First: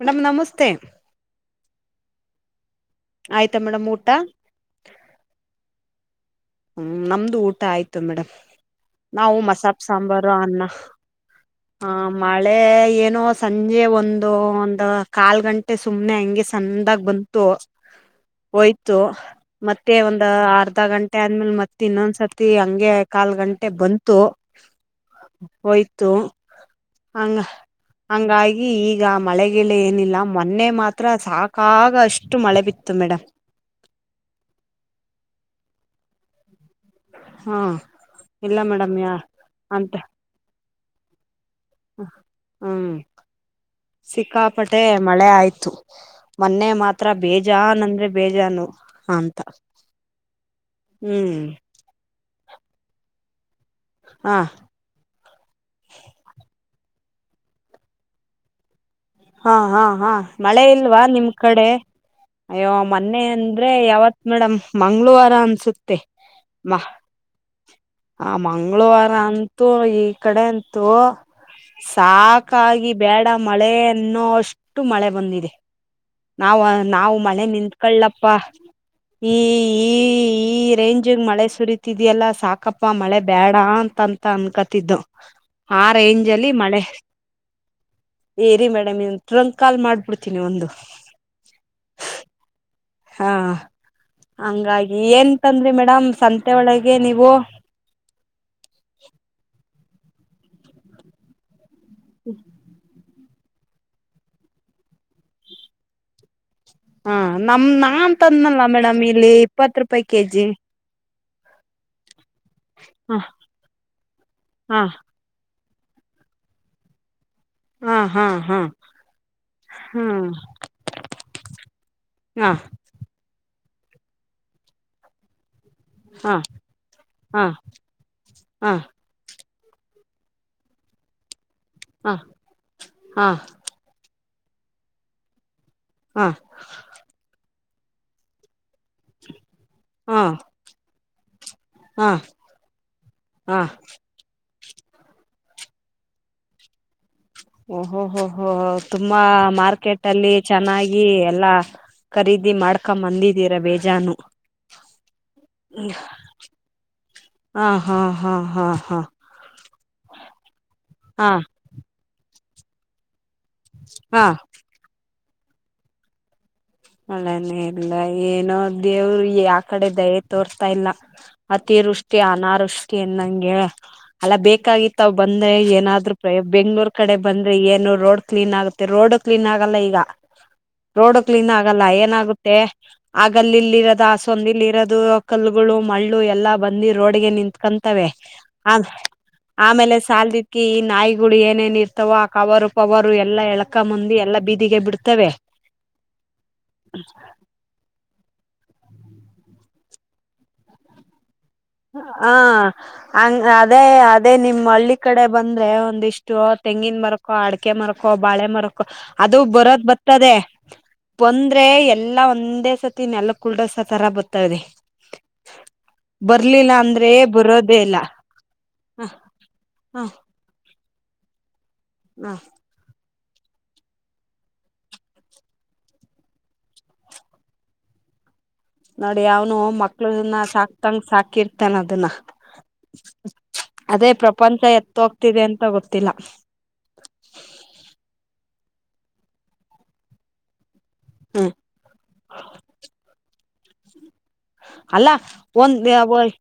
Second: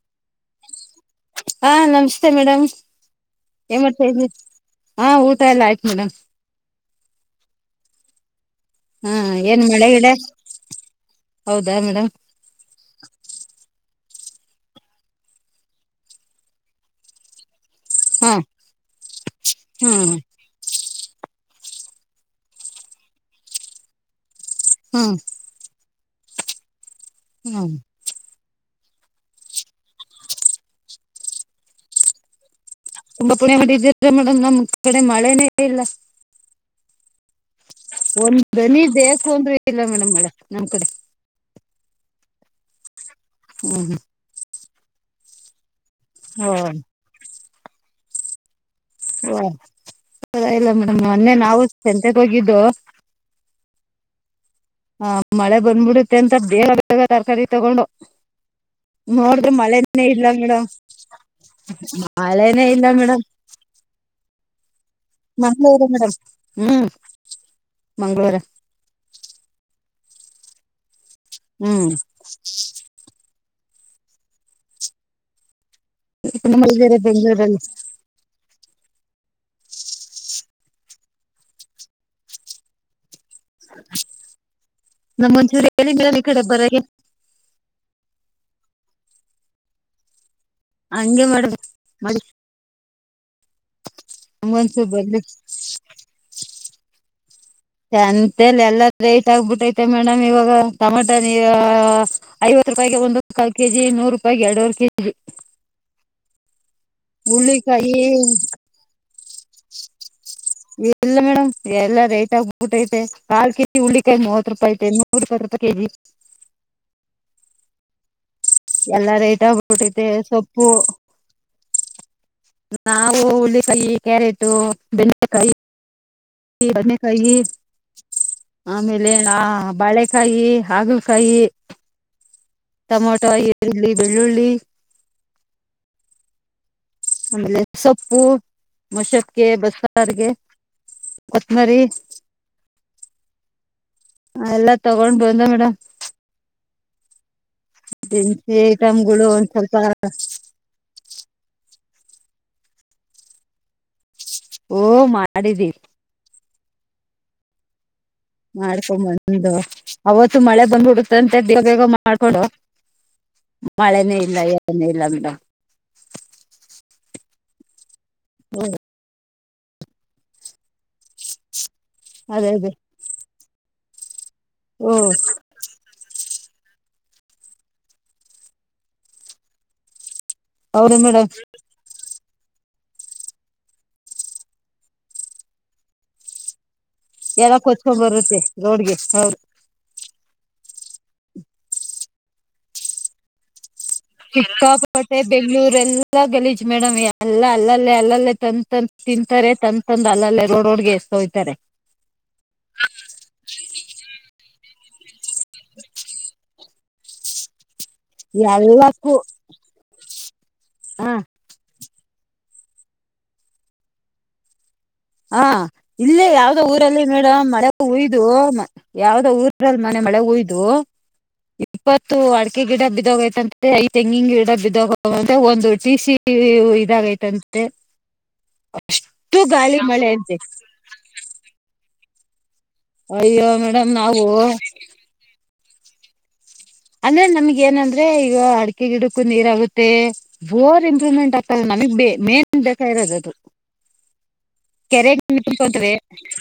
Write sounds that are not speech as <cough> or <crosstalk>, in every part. Madam ನಮಸ್ ತ್ತೆ. ಹಾ ನಮ್ಸ್ತೆ ಮೇಡಮ್. ಆಯ್ತಾ ಏ ಮೇಡಮ್ ಮಾಡ್ತಾ ಊಟ ಇದಿ ಹಾ ಊಟ ಎಲ್ಲ ಆಯ್ ಮೇಡಂ. ಹ್ಮ್ ನಮ್ದು ಊಟ ಆಯ್ತು ಮೇಡಮ್. ಹಾ ನಾವು ಏನ್ ಮಸಾಪ್ ಮಳೆ ಗಿಡ ಸಾಂಬಾರು ಅನ್ನ ಹೌದಾ ಆ ಮೇಡಮ್ ಮಳೆ ಏನು ಸಂಜೆ ಒಂದ್ ದೊ ಒಂದ ಕಾಲ್ ಗಂಟೆ ಸುಮ್ನೆ ಹಂಗೆ ಸಂದಾಗ್ ಬಂತು. ಹಾ ಹೋಯ್ತು ಮತ್ತೆ ಹ್ಮ್ ಒಂದ ಅರ್ಧ ಗಂಟೆ ಟ್ಟೆ ಆದ್ಮೇಲ್ ಮತ್ತ್ ಇನ್ನೊಂದ್ಸರ್ತಿ ಹಂಗೆ ಕಾಲ್ ಗಂಟೆ ಬಂತು. ಹ್ಮ್ ಓಯ್ ತು ಹಂಗ ಹ್ಮ್ ಹಂಗಾಯಿ ಈ ಈಗ ಮಳೆಗಿಳೆ ಏನಿಲ್ಲ ಮೊನ್ನೆ ಮಾತ್ರ ಸಾಕಾಗ ಅಷ್ಟು ಮಳೆ ಬಿತ್ ತುಂಬಾ ಪುಣ್ಯ ಮಾಡ ಇದಿದ್ರೆ ಮೇಡಮ್ ನಮ್ ಕಡೆ ಮಳೆನೇ ಇಲ್ಲ. ಹಾ ಒಂದ್ ಇಲ್ಲ ದನಿ ಮೇಡಮ್ ಯಾ ಬೇಕು ಅಂದ್ರೂ ಇಲ್ಲ ಅಂತ ಮೇಡಂ ಮಳೆ ನಮ್ ಕಡೆ. ಹ್ಮ್ ಹ್ಮ್ ಸಿಕ್ಕ ಪಟ್ಟೆ ಮಳೆ ಆಯ್ತು. ಮೊನ್ನೆ ಹ್ಮ್ ಮಾತ್ರ ಬೇ ಜಾನ್ ಅಂದ್ರೆ ಬೇಜಾನು ಅಂತ ಓಹ್ ಇಲ್ಲ ಇಲ್ಲ ಮೇಡಮ್ ಮೊನ್ನೆ ಹ್ಮ್ ನಾವು <unintelligible> ಗೆ ಹೊಗಿದ್ದೋ ಆ ಹ ಮಳೆ ಬಂದ್ಬಿಡುತ್ತೆ ಅಂತ ಬೇಗ ಬೇಗ ತರಕಾರಿ ತಗೊಂಡು ನೋಡಿದ್ರೆ ಹಾ ಹಾ ಮಳೆನೇ ಹಾ ಇಲ್ಲ ಮಳೆ ಮೇಡಮ್ ಇಲ್ವಾ ನಿಮ್ ಕಡೆ ಮಳೆನೇ ಅಯ್ಯೋ ಇಲ್ಲ ಮೇಡಮ್ ಮೊನ್ನೆ ಅಂದ್ರೆ ಯಾವ ಮೇಡಮ್ ಮಂಗ್ಗಳವಾರ ಮಂಗ್ಳೂರು ಅನ್ಸುತ್ತೆ ಮೇಡಮ್ ಮಾ ಹ್ಮ್ ಹ ಮಂಗ್ಳೂರ ಮಂಗಳವಾರ ಅಂತೂ ಈ ಕಡೆ ಅಂತೂ ಹ್ಮ್ ಸಾಕಾಗಿ ಬ್ಯಾಡಗಿ ಮಳೆ ಇನ್ನೂ ಅಷ್ಟು ಮಳೆ ಬಂದಿದೆ ನಾವವು ನಾವು ಮಳೆ ಬೆಂಗ್ಳೂರಲ್ಲಿ ನಿಂತ್ಕಲಪ್ಪ ಹೇ ಹೇ ಹೆ <unintelligible> ರೇಂಜಗ್ ಮಳೆ ಸುರಿತಿದೆಯಲ್ಲ ಸಾಕಪ್ಪ ಬಾ ಮಳೆ ಬೇಡ ಅಂತಂತ ಅನ್ಕತಿದ್ದು ನಮ್ಮೊಂಚೂರು ಆ ಹೇಳಿ ಮೇಡಮ್ ಈ ರೇಂಜ ಕಡೆ ಅಲ್ಲಿ ಮಳೆ ಬರಗೆ ಏರಿ ಮೇಡಮ್ನ್ ಟ್ರಂಕ್ ಕಾಲ ಮಾಡಬಿಡ್ತ ಅಂಗೇ ಮಾಡ್ಬೇಕ ಮಡಿ ಹಾ ಹಂಗಾಗಿ ಬರ್ಲಿ ಏನ್ಂತಂದ್ರಿ ಮೇಡಮ್ ಸಂತೆ ಒಳಗೆ ನೀವು ಸಂತೇಲಿ ಎಲ್ಲ ಲೇಟ್ ಆಗ್ಬಿಟ್ಟೈತಿ ಮತ್ತೆ ಮೇಡಮ್ ಇವಾಗ ಟಮಾಟ ನೀರ ಐವತ್ತು ರೂಪಾಯಿಗೆ ಒಂದು ಪಾವ್ ಕೆಜಿ ನೂರು ರೂಪಾಯಿಗೆ ಎರಡೂವೆರಿ ಕೆಜಿ ಹಾ ನಮ ಹುಳ್ಳಿಕಾಯಿ ನಾನ್ಂತಂದನಲ್ಲ ಮೇಡಮ್ ಇಲ್ಲಿ ಇಪ್ಪತ್ ರೂಪಾಯಿ ಕೆಜಿ ಇಲ್ಲ ಮೇಡಮ್ ಎಲ್ಲ ರೇಟ್ ಬ ಊಟ ಐತೆ ಹಾ ಕಾಲ್ ಕೆಜಿ ಉುಳ್ಳಿಕಾಯಿ ಮೂವತ್ ರೂಪಾಯ ಐತೆ ಹಾ ನೂರ ಇಪ್ಪ ರೂಪಾಯಿ ಕೆಜಿ ಹಾ ಹಾ ಎಲ್ಲ ರೇಟ್ ಆಗ್ಬಿಟ್ಟೈತೆ ಹಾ ಸೊಪ್ಪು ಹಾ ನಾವು ಹು ಕಾಯಿ ಕ್ಯಾರೆಟು ಬೆಂಡೆಕಾಯಿ ಹಾ ಬದನೆಕಾಯಿ ಹಾ ಆಮೇಲೆ <unintelligible> ಬಾಳೆಕಾಯಿ ಹಾಗಲಕಾಯಿ ಹಾ ಹಾ ಹಾ ಟಮೊಟೊ ಈರುಳ್ಳಿ ಬೆಳ್ಳುಳ್ಳಿ ಈರುಳ್ಳಿ ಹಾ ಆಮೇಲೆ ಸೊಪ್ಪು ಮಶಕ್ ಗೆ ಹಾ ಬಸರ್ಗೆ ಕೊತ್ತಮರಿ ಹಾ ಹಾ ಎಲ್ಲ ತಗೊಂಡ್ ಬಂದ ಮೇಡಮ್ ಓಹೋ ಹೋ ಹೋ ದಿನಸಿ ತುಂಬಾ ಐಟಮ್ಗಳು ಒಂದ್ ಸ್ವಲ್ಪ ಮಾರ್ಕೆಟ್ ಅಲ್ಲಿ ಚೆನ್ನಾಗಿ ಎಲ್ಲಾ ಖರೀದಿ ಮಾಡ್ಕೊ ಬಂದಿದೀರ ಬೇಜಾನು. ಓ ಮಾಡಿದೀವ್. ಹಾ ಹಾ ಹಾ ಹಾ ಹಾ ಮಾಡ್ಕೊಂಬಂದು ಅವತ್ತು ಮಳೆ ಬಂದ್ಬಿಡುತ್ತ ಹಾ ಅಂತ ಬೇ ಬೇಗ ಮಾಡ್ಕೊಂಡು ಮಳೆನೇ ಹಾ ಇಲ್ಲ ಏನು ಇಲ್ಲ ಮೇಡಮ್. ಮಳೆನೇ ಇಲ್ ಇಲ್ಲ ಏನೋ ದೇವ್ರು ಆ ಕಡೆ ದಯೆ ತೋರ್ತಾ ಇಲ್ಲ ಮ ಅತಿವೃಷ್ಟಿ ಅದೇ ಅದೇ ಅನಾವೃಷ್ಟಿ ಅನ್ನಂಗೆ ಅಲ್ಲ ಹ್ಮ್ ಬೇಕಾಗಿತ್ತವ್ ಬಂದ್ರೆ ಏನಾದ್ರು ಪ್ರಯೊ ಬೆಂಗ್ಳೂರ್ ಕಡೆ ಬಂದ್ರೆ ಏನು ರೋಡ್ ಕ್ಲೀನ್ ಆಗುತ್ತೆ ರೋಡು ಕ್ಲೀನ್ ಆಗಲ್ಲ ಈಗ. ಹೌದು ಮೇಡಮ್. ಲಯನ್ ಆಗುತ್ತೆ ಆಗಲ್ಲಿ ಇಲ್ಲಿ ಇರೋದು ಆಸಂದಿಲ್ಲಿ ಇರೋದು ಕಲ್ಲಗಳು ಮಳ್ಳು ಎಲ್ಲ ಬ ಬಂದಿ ರೋಡ್ಗೆ ಎಲ್ಲ ಕೊಚ್ಕೊಂಡ್ ನಿತ್ಕಂತವೆ ಬರುತ್ತೆ ಆ ರೋಡ್ಗೆ ಹೌದು ಆಮೇಲೆ ಸಲ್ದಿಕೆ ಈ ನಾಯಿಗುಳ್ ಏನೇನ್ ಇರ್ತವೋ ಕವರು ಪವರು ಎಲ್ಲಾ ಏಳ್ ಸಿಕ್ಕ ಪಟ್ಟೆ ಬೆಂಗ್ಳೂರ್ ಎಲ್ಲ. ಗಲೀಜ್ ಮೇಡಮ್ ಅಲ್ಲ ಅಲ್ಲೇ ಅಲ್ಲಲ್ಲೇ. ತಂದ್ ತಂದ್ ತಿಂತಾರೆ ತಂದಂದ ಅಲ್ಲಲ್ಲೇ ರೋಡ್ ರೋಡ್ಗೆ ಎಸ್ದೋಯ್ತಾರೆ. ಹ ಹಂಗ್ ಅದೇ ಅದೇ ನಿಮ್ಮ್ ಹಳ್ಳಿ. ಕಡೆ ಬಂದ್ರೆ ಒಂದಿಷ್ಟು. ತೆಂಗಿನ್ ಮರಕೊ ಅಡ್ ಕ್ಕೆ ಮರಕೊ ಬಾಳೆ ಮರಕೊ ಎಲ್ಲಕ್ಕೂ ಅದು ಬರೋದ್ ಬತ್ತದೆ ಹಾ ಬಂದ್ರೆ ಏ ಎಲ್ಲಾ ಒಂದೇ ಸತಿ ನೆಲ್ಲಕ್ ಗುಲ್ಡೊಸತರ ಬತ್ತಾದೆ. ಹಾ ಇಲ್ಲೇ ಯಾವ್ದ ಊರಲ್ಲಿ ಮೇಡಮ್ ಮಳೆ ಬರೋದೇ ಇಲ್ಲ ಉಯ್ದು ಹ ಯಾವ್ದ ಊರಲ್ಲಿ ಮನ್ನೇ ಹ ಮಳೆ ಹುಯ್ದು ಇಪ್ಪತ್ತು ಹ ಅಡಿಕೆ ಗಿಡ ಬಿದ್ದೋಗೈ ಐ ತೆಂಗಿನ್ ಗಿಡ ಬಿದೋಗವಂತೆ ಒಂದು ಟಿ ಸಿ ಇವು ಇದಾಗೈತಂತೆ. ನೋಡಿ ಅಷ್ಟು ಅವ್ನು ಗಾಳಿ ಮ ಮಳೆ ಅಂತೆ ಕ್ಳುನ್ನ ಸಾಕ್ ತಂಗ್ ಸಾಕಿರ್ತಾನ ಅದನ್ನ ಅಯ್ಯೋ ಮೇಡಮ್ ಅದೇ ನಾವು ಪ್ರಪಂಚ ಎತ್ತ ಹೋಗ್ತಿದೆ ಅನ್ ತ ಗೊತ್ತಿಲ್ಲ. ಅಂದ್ರೆ ನಮ್ಗ ಏನಂದ್ರೆ ಈಗ ಅಡಕೆ ಗಿಡಕ್ಕೂ ನೀರ್ ಆಗುತ್ತೆ ಬೋರಿನ್ ಎ್ರಮೆಂಟ್ ಹ್ಮ್ ಆಗ್ತ ನಮಗ್ಗೆ ಮೇನ್ ಬೇಕಾಗಿರೋದು ಅದು. ಅಲ್ಲ ಕೆರೆಗ್ ನೀರ್ ಒಂದ ತುಂಬ್ಕೊಂತವೆ ಎ ಓಯ್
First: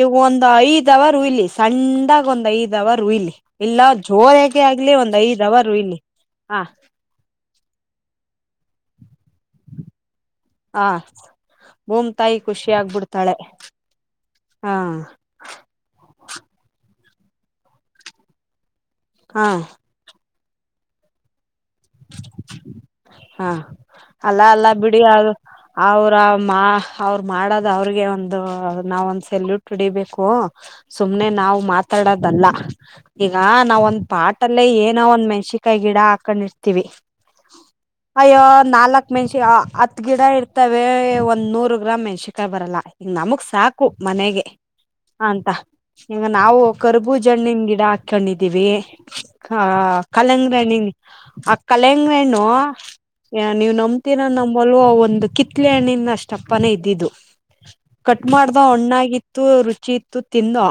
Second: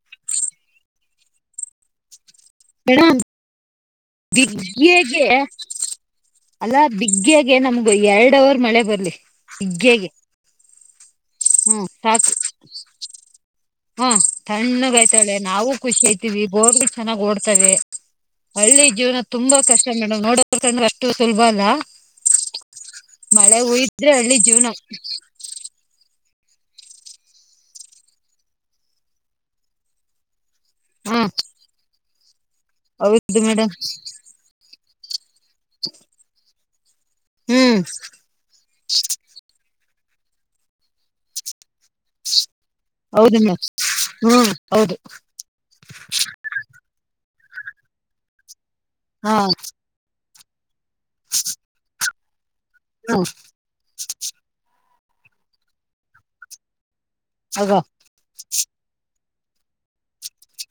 ಈ ಒಂದ್ ಐದ್ ಅವರ್ ರೂ ಇಲ್ಲಿ ಸಣ್ದಾಗ್ ಒಂದ್ ಐದ್ ಅವರ್ ಮೇಡಮ್ ಹುಯ್ಲಿ ಇಲ್ಲ ಜೋರ್ ಆಗೇ ಆಗ್ಲಿ ಒಂದ್ ಬಿಗ್ಗೆಗೆ ಐದ್ ಅವರ್ ಹುಯಿಲಿ ಹ ಅಲ್ಲಾ ಬಿಗ್ಗೆಗೆ ನಮ್ಗ ಎರಡ್ ಅವರ್ ಮಳೆ ಬರ್ಲಿ ಬಿಗ್ಯಾಗೆ ಆ ಹ್ಮ ಸಾಕು ಹ್ಮ ಹಾ ತಣ್ಣಗ ಆಯ್ತಾಳೆ ನಾವು ಖುಷಿ ಅಯ್ತೀವಿ ಬೋರ್ ಚೆನ್ನಾಗ್ ಓಡ್ತವೆ ಹಳ್ಳಿ ಜೀವನ ಹಾ ತುಂಬ ಕಷ್ಟ ಮೇಡ್ ನೋಡವ್ ಕಣ್ಣಿಗ್ ಅಷ್ಟು ಸುಲ್ಭ ಅಲ್ಲ. ಹಾ ಮಳೆ ಹುಯ್ದ್ರೆ ಹಳ್ಳಿ ಅಲ್ಲ ಅಲ್ಲ ಜೀವನ ಬಿಡಿ ಅವ್ ಅವ್ರ ಮಾ ಅವರು ಮಾಡದ ಅವ್ರಿಗೆ ಒಂದು ನಾವ ಒಂದು ಸೆಲ್ಯೂಟ್ ಹೊಡಿಬೇಕು. ಹಾ ಸುಮ್ನೆ ನಾವ್ ಮಾತ್ ತಾಡದಲ್ಲ. ಈಗ ಹೌದು ಮೇಡಮ್ ನಾವೊಂದ್ ಪಾಟಲ್ಲೇ ಏನ್ ನಾವೊಂದ್ ಮೆ ಷಿಕಾಯ್ ಗಿಡ ಹಾಕೊಂಡಿರ್ ಹ್ಮ್ ಅಯ್ಯೋ ನಾಲ್ಕ್ ಮೆಣಷಿ ಹತ್ ಗಿಡ ಇರ್ತವೆ ಒಂದ್ ನೂರು ಗ್ರಾಮ್ ಮೆಣ್ಸಿಕಾಯಿ ಬರಲ್ಲ. ಹೌದು ನಮಗ್ ಮೇಡಮ್ ಸಾಕು ಮನೆಗೆ ಹ್ಮ್ ಹೌದು ಅಂತ ಹಂಗ ನಾವು ಕರ್ಬೂಜಿ ಜಣ್ಣಿನ ಗಿಡ ಹಾಕೊಂಡಿದೀವಿ. ಹಾ ಕಾಕ್. ಕಲಂಗ್ರಿ ಹಣ್ಣಿನ್ ಅ ಕಲಂಗ್ರಿ ಹಣ್ಣು. ಹ್ಮ್ ಏ ನೀವ್ ನಂಬ್ತೀರೊ ನಂಬಲ್ವೋ ಅವತ್ ಒಂದು ಕಿತ್ಲೆಹಣ್ಣಿನ ಅಷ್ಟ್ ದಪ್ಪನೇ ಇದ್ದಿದ್ದು. ಆಗ ಕಟ್ ಮಾಡ್ದ್ ತುಂಬ ಹಣ್ಣಾಗಿತ್ತು ರುಚಿ ಇತ್ತು ತಿಂದ್ವೋ.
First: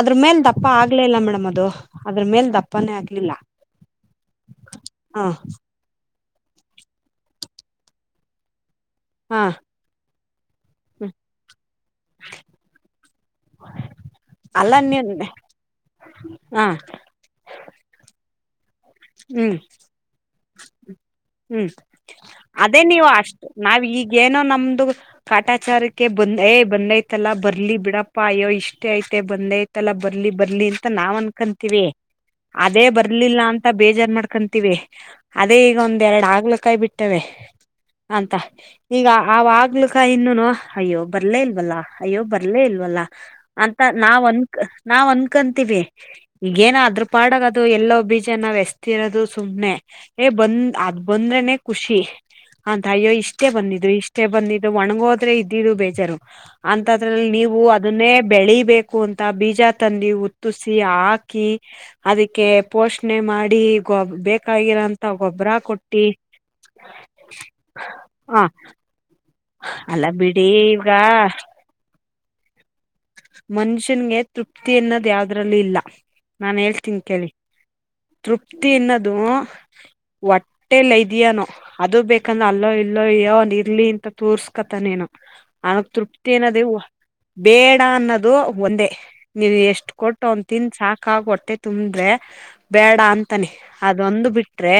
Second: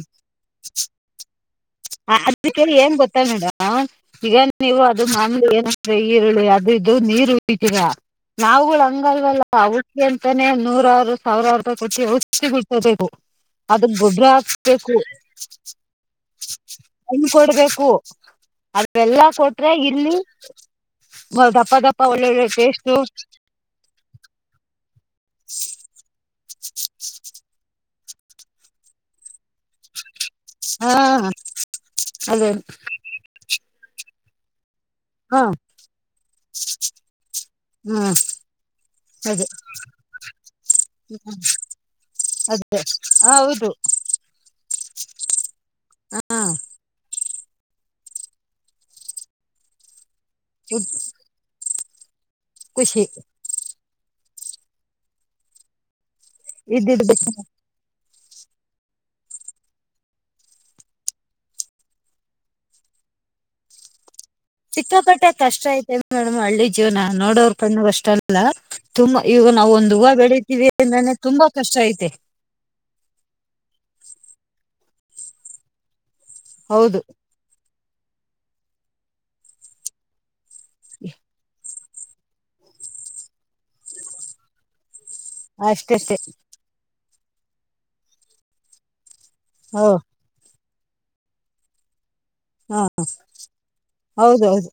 ಅದ್ರು ಮೇಲ್ ದಪ್ ಪ ಆಗ್ಲೇ ಇಲ್ಲ ಮೇಡಮ್ ಅದು. ಅದ್ರ ಅದ್ ಮೇಲ್ ಕೇಳಿ ಏನ್ ದಪ್ಪನೇ ಗೊತ್ತ ಆಗ್ಲಿಲ್ಲ ಮೇಡಮ್ ಈಗ ನೀವು ಅದ್ ಅದು ಹ ಮನ್ ಏನ್ ಅಂದ್ರೆ. ಈರುಳ್ಳಿ ಅದು ಇದು ನೀರ್ ಉಯ್ತೀರ ನಾವ್ಗುಳು ಹಂಗ್ ಹ ನಿಂಗಲ್ವಲ್ಲ ಅವುಕೆನ್. ನೆ ನೂರಾರು ಸಾವ್ರಾರ್ ರೂಪಾಯ್ ಕೊಟ್ಟಿ ಔಷಧಿ ಬಿಡಿಸ್ಕೋಬೇಕು ಅದುಕ್ ಗೊಬ್ಬರ ಅಲ್ಲ ಹಾಕುಸ್ಬೇಕು. ನೀ ಹ ಹಣ್ಣ್ ಕೊಡ್ಬೇಕು. ಎಲ್ಲಾ ಹ್ಮ್ ಕೊಟ್ರೆ ಇಲ್ಲಿ ಹ್ಮ್ ದಪ್ಪ ದಪ್ಪ ಒಳ್ಳೊಳ್ಳೆ ಅದೇ ಟೇಸ್ಟ್. ನೀವು ಅಷ್ಟು ನಾವ್ ಈಗೇನೋ ನಮ್ದು ಕಾಟಾಚಾರಕ್ಕೆ ಬಂದ್ ಏ ಬಂದೈತಲ್ಲ ಬರ್ಲಿ ಬಿಡಪ್ ಪಾಯೋ ಇಷ್ಟೇ ಐತೆ ಬಂದೈತಲ್ಲ ಬರ್ ಬರ್ಲಿ ಬರ್ಲಿ ಅಂತ ಹಾ ನಾವ್ ಅನ್ಕಂತೀವಿ ಅದು ಅದೇ ಬರ್ಲಿಲ್ಲ ಅನ್ ಬೇಜಾರ್ ಮಾಡ್ಕಂತೀವಿ. ಹಾ ಅದೇ ಈಗ ಒಂದ್ ಎರಡ್ ಆಗ್ಲಕಾಯಿ ಬಿಟ್ಟವೆ ಹ್ಮ್ ಅಂತ ಇಗ ಅದೇ ಆವ್ ಆಗ್ಲಕಾಯಿ ಇನ್ನುನೂ ಅಯ್ಯೋ ಬರ್ಲೇ ಇಲ್ವಲ್ಲ ಅಯ್ಯೋ ಬರ್ಲೇ ಅದೇ ಇಲ್ವಲ್ಲ ಹೌದು ಅಂತ ನಾವ್ ಅನ್ಕ್ ನಾವ್ ಅನ್ಕಂತೀವಿ ಹಾ ಇಗೇನೋ ಅದ್ರ ಪಾಡ್ಗ ಟು ಎಲ್ಲೋ ಬೀಜ್ ಈಗ ನಾವ್ ಎಸ್ತಿರೋದು ಸುಮ್ನೆ ಎ ಬಂದ್ ಅದ್ ಬಂದ್ರೆನೇ. ಖುಷಿ ಅಂತ ಖುಷಿ ಅಯ್ಯೋ ಇಷ್ಟೇ ಬಂದಿದ್ದು ಇಷ್ ಬಂದಿದ್ದು ಒಣಗೋದ್ರೆ ಇದ್ದಿದ್ದು ಬೇಜಾರು. ಇದ್ದಿದ್ದು ಅಂತದ್ರಲ್ ನೀವು ಅದುನ್ನೆ ಬೆಳಿಬೇಕು ಅಂತ ಬೀಜ ತಂದಿ ಉತ್ತಿಸಿ ಹಾಕಿ ಅದಕ್ಕೆ ಪೋಶ್ ಮಾಡಿ ಗೊಬ್ ಬೇ ಸಿಕ್ಕಾಪಟ್ಟೆ ಕಷ್ಟ ಐತೆ ಮೇಡಮ್ ಹಳ್ಳಿ ಜೀವ್ನ ನೋಡೋರ್ ಕಣ್ಣಿಗೆ ಅಷ್ಟೇ ಹ ಅಲ್ಲ ತುಂಬಾ. ಈಗ ನಾವ್ ಒಂದ್ ಅಲ್ಲ ಹೂವ ಬಿಡಿ ಬೆಳಿತೀವಿ ಈಗ ಅಂದ್ರೇನೆ ತುಂಬಾ ಕಷ್ಟ ಐತೆ. ಮನ್ಷ್ಯನ್ಗೆ ತೃಪ್ತಿ ಅನ್ನದ್ ದ್ಯವ್ದರಲ್ಲೂ ಇಲ್ಲ. ನಾನ್ ಹೌದು ಹೇಳ್ತೀನ್ ಕೇಳಿ. ತೃಪ್ತಿ ಅನ್ನೋದು ಒ ಟೈಲ್ ಐದ್ಯಾನೋ. ಅದು ಬೇಕಂದ್ರೆ ಅಲ್ಲೋ ಇಲ್ಲೋ ಇಯೋ ಇರ್ಲಿ ಅಂತ ತೋರ್ಸ್ಕತನೇನೊ. ಅನಗ್ ಅಷ್ಟಷ್ಟೇ ತೃಪ್ತಿ ಏನದೇ ವ. ಬೇ ಡ ಅನ್ನೋದು ಒಂದೇ. ನೀನ್ ಹೋ ಎಷ್ಟ್ ಕೊಟ್ ಅವ್ನ್. ತಿಂದ್ ಸಾಕಾಗ್ ಹೊಟ್ಟೆ ತುಂಬ್ದ್ರೆ. ಹಾ ಬೇಡ ಅಂತಾನೆ ಅದೊಂದು ಹೌದು ಹೌದು ಬಿಟ್ರೆ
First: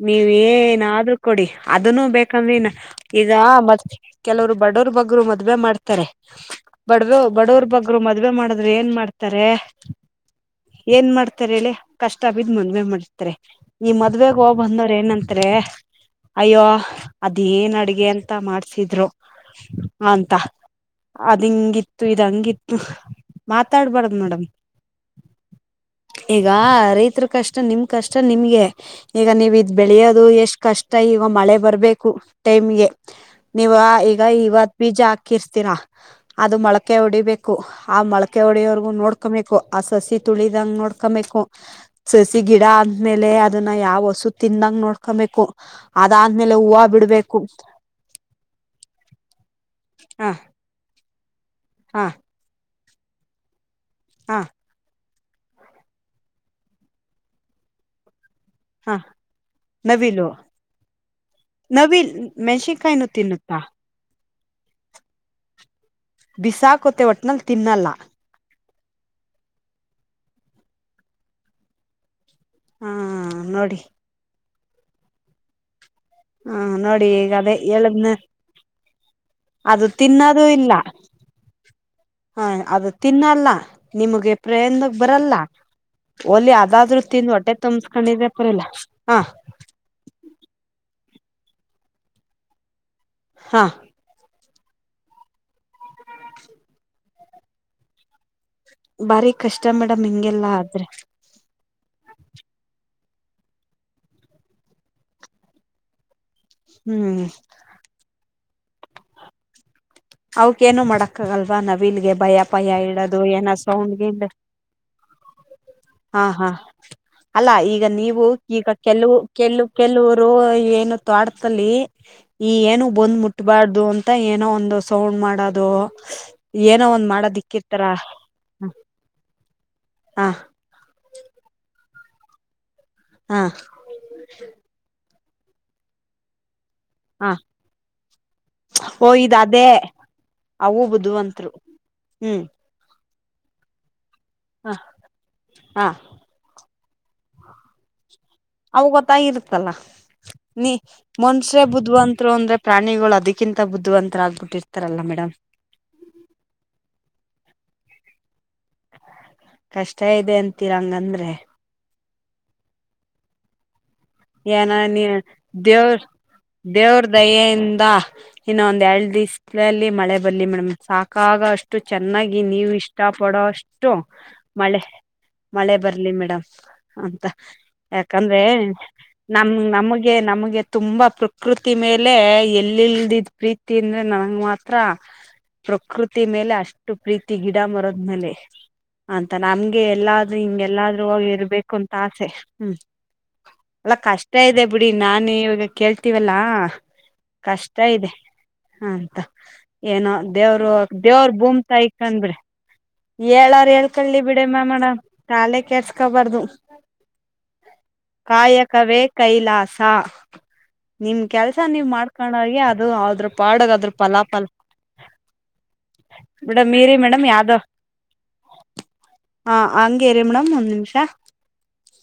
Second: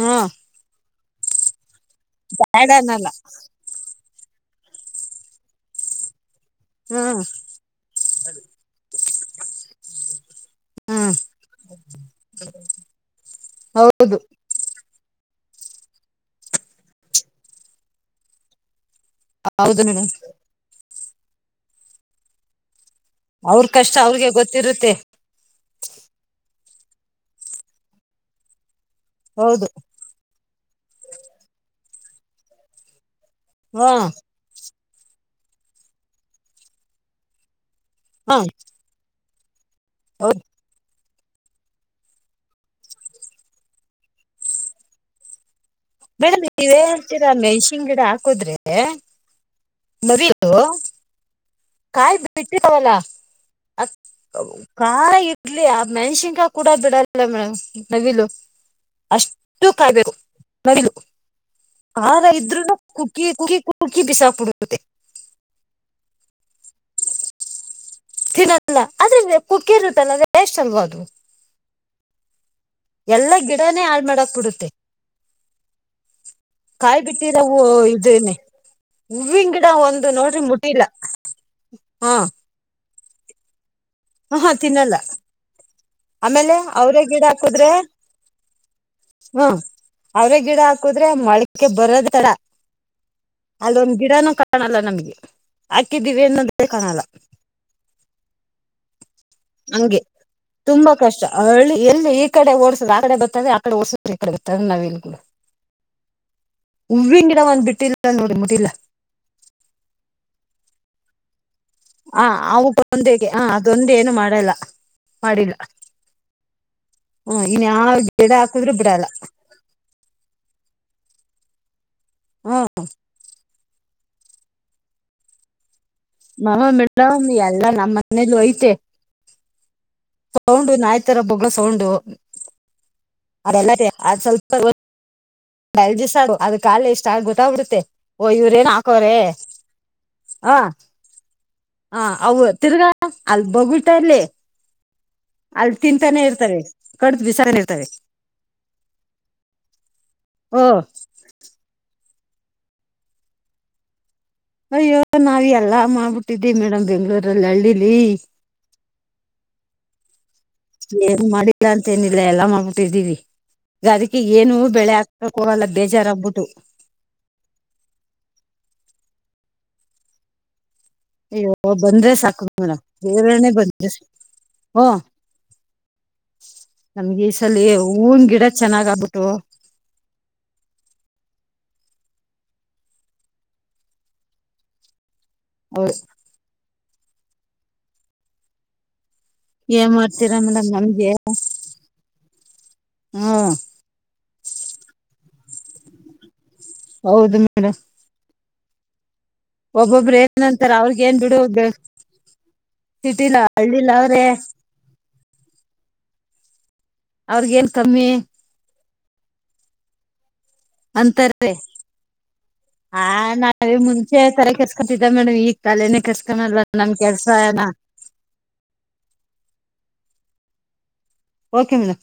ಹಾ ನೀವ್ ಏನಾದ್ರೂ ಕೊಡಿ. ಅದನ್ನು ಬೇಕಂದ್ರೆ ಬ್ಯಾಡ ಇನ್ ಅನ್ನಲ್ಲ ಈಗ ಮತ್ ಕೆಲವರು ಬಡವರ್ ಬಗ್ರು ಮದ್ವೆ ಮಾಡ್ತಾರೆ. ಬಡರ್ ಹ್ಮ್ ಬಡವ್ರ ಬಗ್ರು ಮದ್ವೆ ಮಾಡುದ್ರೆ ಏನ್ ಮಾಡ್ತಾರೆ ಏನ್ ಹ್ಮ್ ಮಾಡ್ತಾರೆ ಹೇಳಿ ಕಷ್ಟ ಬಿದ್ ಮದ್ವೆ ಮಾಡ್ತಾರೆ ಈ ಹೌದು ಮದ್ವೆಗ್ ಹೋಗ್ ಬಂದವ್ರ್ ಏನನ್ ತ್ರೆ ಅಯ್ಯೋ ಅದೇಏನ್ ಅಡ್ಗೆ ಅಂತ ಮಾಡ್ಸಿದ್ರೊ ಹೌದು ಮೇಡಂ ಅ ದಂಗಿತ್ತು ಇದ್ ಹಂಗಿತ್ತು. ಅವ್ರ ಕಷ್ಟ ಮಾತಾಡ್ಬಾರ್ದ್ ಅವ್ರಿಗೆ ಮೇಡಮ್ ಗೊತ್ತಿರುತ್ತೆ. ಈಗ ರೈತರ ಕಷ್ಟ ನಿಮ್ ಕಷ್ಟ ನಿಮಗೆ ಈಗ ನೀವ್ ಹೌದು ಇದ್ ಬೆಳೆಯೋದು ಎಷ್ಟ್ ಕಷ್ಟ ಈಗ ಮಳೆ ಬರ್ಬೇ ಕು ಟೈಮ್ಗೆ ನೀವು ಹಾ ಈಗ ಇವತ್ ಬೀಜ ಹಾಕಿರ್ಸ್ತೀರಾ ಅದು ಮೊಳಕೆ ಓಡಿಬೇಕು. ಆ ಹಾ ಮೋಳಕೆ ಓಡೆಯೋವರೆಗು ನೋಡ್ ಕಂಬೇಕು. ಆ ಸಸಿ ಹೌದು ತುಳಿದಂಗ್ ನೋಡ್ ಕಮ್ಮೆಕು ಸಸಿ ಗಿಡ ಅದ್ಮೇಲೆ ಅದುನ್ನ ಯಾವ್ ಹಸು ತಿಂದಂಗ್ ನೋಡ್ಕೊಬೇಕು. ಮೇಡಮ್ ಅದಾದ್ಮೇಲೆ ಹೂವ ನೀವೇಂತೀರ ಬಿಡ್ಬೇಕು ಮೆಣ್ಸಿನ್ ಗಿಡ ಹಾಕದ್ರೆ <unintelligible> ಹ ನವಿಲು. ಹ ಕಾಯ್ ಬಿಟ್ಟಿ <unintelligible> ವಲ್ಲ. ಅಕ್ ಹ ಉ ಕಾಯಿ. ಇಲ್ಲಿ ಆ ಮೆನ್ಸಿನ್ಕಾಯ್ ಕೂಡ ಬಿಡಲ್ಲ ಮೇಡಮ್ ನವಿಲು. ಹ ಅಷ್ಟು ಕಾಯ್ಬೇಕು ನವಿಲು ನವಿಲು ನವಿಲ್ ಆರ ಇದ್ರುನು ಮೆಣ್ಸಿನ್ಕಾಯಿನು ಕುಕಿ ಕು ತಿನ್ನುತ್ತಾ ಕುಕಿ ಬಿಸಾಕ್ಬುಡು ಮತ್ತೆ. ಬಿಸಾಕೊತೆ ಒಟ್ನಲ್ ತಿನ್ನಲ್ಲ. ಲ್ಲ ಅದ್ರ ಪುಕ್ಕಿರುತ್ತಲ್ಲ <unintelligible> ರೆಷ್ಟ್ ಅಲ್ವಾ ಅದು. ಹ ಎಲ್ಲಾ ನೋಡಿ ಗಿಡನೇ ಹಾಳ್ ಮಾಡಕ್ ಬಿಡುತ್ತೆ. ಹಾ ಕಾಯ್ ನೋಡಿ ಈಗ ಬಿಟ್ಟೀರ ಅದೇ ಹೂ ಹೇಳದ್ನ ಇದೇನೆ ಹೂವಿನ್ ಗಿಡ ಅದು ಒಂದು ನೋಡ್ರಿ ತಿನ್ನೋದು ಇಲ್ಲ ಮುಟ್ಟಿಲ್ಲ ಹು. ಹ ಅದು ತಿನ್ನಲ್ಲ. ನಿಮ್ಗೆ ಪ್ರೆ ಅನ್ನಕ್ ಬರಲ್ಲ ಒಲಿ ಆಮೇಲೆ ಅದಾದ್ರು ಅವ್ರೆ ಗಿಡ ತಿಂದ್ ಹೊಟ್ಟೆ ಹಾಕುದ್ರೆ ತಂಬ್ಸ್ಕೊಂಡಿದ್ರೆ ಪರಿಲ್ಲ ಹ. ಆದ್ರೆ ಮಳಕ್ಕೆ ಬರೋದ್ ತಡ ಹಾ ಅದೊಂದ್ ಗಿಡನೂ ಕಟ್ ಕಾಣಲ್ಲ ನಮ್ಗೆ ಹಾಕಿದ್ದೀವಿ ಅನ್ನದೆ ಕಾಣಲ್ಲ. <inaudible> ಕಷ್ಟ ಹಂಗೆ ಮೇಡಮ್ ಹಿಂಗೆಲ್ಲಾ ಆದ್ರೆ ತುಂಬಾ ಕಷ್ಟ ಹಳ್ಳಿ ಎಲ್ಲಿ ಈ ಕಡೆ ಓಡ್ಸುದ್ರ ಕಡೆ ಬತದೆ ಅಕಡೆ ಓಡ್ ಸುದ್ರೆ ಇಕಡೆ ಬತದೆ ನಾವೀಲ್ <unintelligible> ಹ್ಮ್ ಹೂವಿನ ಗಿಡ ಒಂದ್ ಬಿಟ್ಟಿಲ್ಲ ನೋಡಿ ಮುಟ್ಟಿಲ್ಲ. ಅವಕ್ ಏನು ಮಾಡಕ್ಕ ಆಗಲ್ ನವಿಲ್ಲಿಗೆ ಆ ಭಯ ಭಯ ಇಡೊದು ಅವಕ್ಕೊಂದೇಗೆ ಹಾ ಏನ ಸೌಂಡ್ ಅದೊಂದು ಏನು ಗಿಂಡ್ ಮಾಡಲ್ಲ ಮಾಡಿಲ್ಲ ಹ ಹಾ ಹ್ಮ್ ಅಲ್ಲ ಈಗ ಇನ್ಯಾವ ನೀವು ಗಿಡ ಈಗ ಹಾಕಿದ್ರು ಬಿಡಲ್ಲ ಕೆಲವ್ ಕೆಲ್ ಕೆಲವರು ಏನು ತ್ವಾಟ್ದಲ್ಲಿ ಈ ಏನು ಹ್ಮ್ ಬಂದ್ ಮುಟ್ಟು ಬಾರ್ದು ಅಂತ ಏನೋ ಒಂದುಸ್ ಸೌಂಡ್ ಮಾಡೋದು. ನ ಒಂದ್ ಮೇಡಂ ಎಲ್ಲ ನಮ್ ಮನೇಲು ಮಾಡೋದಿಕ್ಕಿರ್ತಾರ ಐತೆ. ಹ ಸೌಂಡು ನಾಯ್ ತರ ಬೊಗ್ಳೋ ಸೌಂಡು. <unintelligible> ಆದ್ ಸ್ವಲ್ಪ <unintelligible> ಬೆಲ್ಜಿಸಡು ಅದಕ್ ಕಾಲ ಇಷ್ಟ ಆ ಹ ಗೊತ್ತ ಬಿಡುತ್ತೆ ಓ ಇವ್ರೇನ್ ಓ ಹಾಕೋರೆ ಇದ ಅದೇ ಹ ಅವು ಬುದ್ಧಿವಂತರು ಹ ಅವು ಹ್ಮ್ ತಿರ್ಗಾ ಅಲ್ ಬೊಗುಳ್ತಾ ಇರ್ಲಿ. ಅಲ್ ಹ ತಿಂತಾನೆ ಇರ್ತವೆ. ಕಡ್ದ ಬಿಸಾನ್ ಇರ್ತವೆ ಅವ ಗೊತ್ತಾಗ್ ಇರುತ್ತಲ್ಲ. ಓ ನೀ ಮನ್ಶ್ರೇ ಬುದ್ವನ್ ತ್ರು ಅಂದ್ರೆ ಪ್ರಾಣಿಗಳು ಅದಕ್ಕಿಂತ ಬುದ್ಧವಂತ್ರ್ ಅಗ್ ಅಯ್ಯೋ ನಾವ ಎಲ್ಲಾ ಮಾಡ್ಬಿಟ್ಟಿದ್ದೆ ಮೇಡಮ್ ಬೆಂಗ್ಳೂರ್ ಲ್ ಹಳ್ಳಿಲಿ. ಕಷ್ಟ ಇದೆ ಅನ್ ಏನು ಮಾಡಿಲ್ಲ ಅನ್ ಮತ್ತೇನಿಲ್ಲ ಎಲ್ಲಾ ಮಾಡ್ಬಿಟ್ಟಿದ್ದೀವಿ. ಏನೋ ನೀ ದೇವ್ರ ಬೇಜಾರಾಗ್ಬಿಟ್ಟು ದೇವ್ರ ದಯೆಯಿಂದ ಇನ್ನ ಒಂದ್ ಎರಡು ದಿವ್ಸ್ ಅಲ್ಲಿ ಮಳೆ ಬರ್ಲಿ ಮೇಡಮ್. ಸಾಕಾಗ ಅಯ್ಯೋ ಅಷ್ಟು ಬಂದ್ರೆ ಚೆನ್ನಾಗಿ ಸಾಕು ನೀವು ಮೇಡಮ್ ಇಷ್ಟ ಪಡೋ ಬೇರೆನೆ ಅಷ್ಟು ಬಂದ್ರೆ ಮಳೆ ಓ ಮಳೆ ಬರ್ಲಿ ಮೇಡಮ್ ನಮ್ಗೆ ಅಂತ ಈ ಸಲ ಹೂವಿನ ಯಾಕಂದ್ರೆ ಗಿಡ ಚೆನ್ನಾಗ್ ಆಗ್ಬಿಟ್ಟು ನಮ ನಮಗೆ ನಮಗೆ ತುಂಬಾ ಪ್ರೃ ಪ್ರಕೃತಿ ಮೇಲೆ ಎಲ್ಲಿಲ್ದಿದ ಪ್ರೀತಿ ಅಂದ್ರೆ ನನ್ಂಗ ಮಾತ್ರ ಹೌದು ಪ್ರಕೃತಿ ಮೇಲೆ ಅಷ್ಟ ಟ್ಟು ಪ್ರೀತಿ ಗಿಡ ಮರದ ಮೇಲೆ ಅಂತ ನಮ್ಗೆ ಏನ್ ಎಲ್ಲಾದ್ೂ ಮಾಡ್ತೀರಾ ಮೇಡಮ್ ಹಿಂಗೆಲ್ಲಾದ್ೂ ನಮ್ಗೆ ಹಿ ಇರ್ಬೇಕು ಅಂತ ಆಸೆ ಹ್ಮ್ ಹ್ಮ್ ಕಷ್ಟ ಇದೆ ಬಿಡಿ ನಾನ ಇವಾಗ ಕೇಳ್ತೀವಲ್ಲಾ ಹೌದು ಮೇಡ ಹಂತ ಏನೋ ದೇವರು ಅವ್ರಿಗೇನ್ ದೇವ್ರ ಬಿಡು ಬೂಮ ತಾಯಕೊಂಡ್ ಬಿಿಡ ಸಿಟಿಲ ಹೇಳಏಾರ ಹಳ್ಳಿಲ ಹೇಳ್ಕಳ್ಿ ಅವ್ರೆ ಬಿಡಮ್ಮ ಮಾಡಡ ತಾಲೆ ಕೆಸ್ಕೊಬಾರ್ದು <unintelligible> ಅವ್ರಗಏನ್ ಕಮ್ಮಿ ಕವೆ ಕೈಲಾಸ ನಿಮ್ ಅಂತಾರ ಕೆಲ್ಸ ನೀವ್ ಮಾಡ್ಕೊಂಡೋಗಿ ಅದು ಹಾ ಅದ್ರ ಪಾಡಗ್ ನಾವೇ ಅದ್ರ ಮುಂಚೆ ಫಲಾಫಲ ತರ ಕಸ್ಕೊತಿದ್ದೇ ಮೇಡಮ್ ಈಗ ತಾಲನ ಕಸ್ಕಲ್ಲ ಮೇಡಮ್ ನಮ ಇರಿ ಮೇಡಮ್ ಕೆಲ್ಸ ಯಾವ್ದೋ ನ ಹ ಹಂಗೇರಿ ಮೇಡಮ್ ಒಂದ್ ನಿಮಿಷ ಓಕೆ ಮೇಡಮ್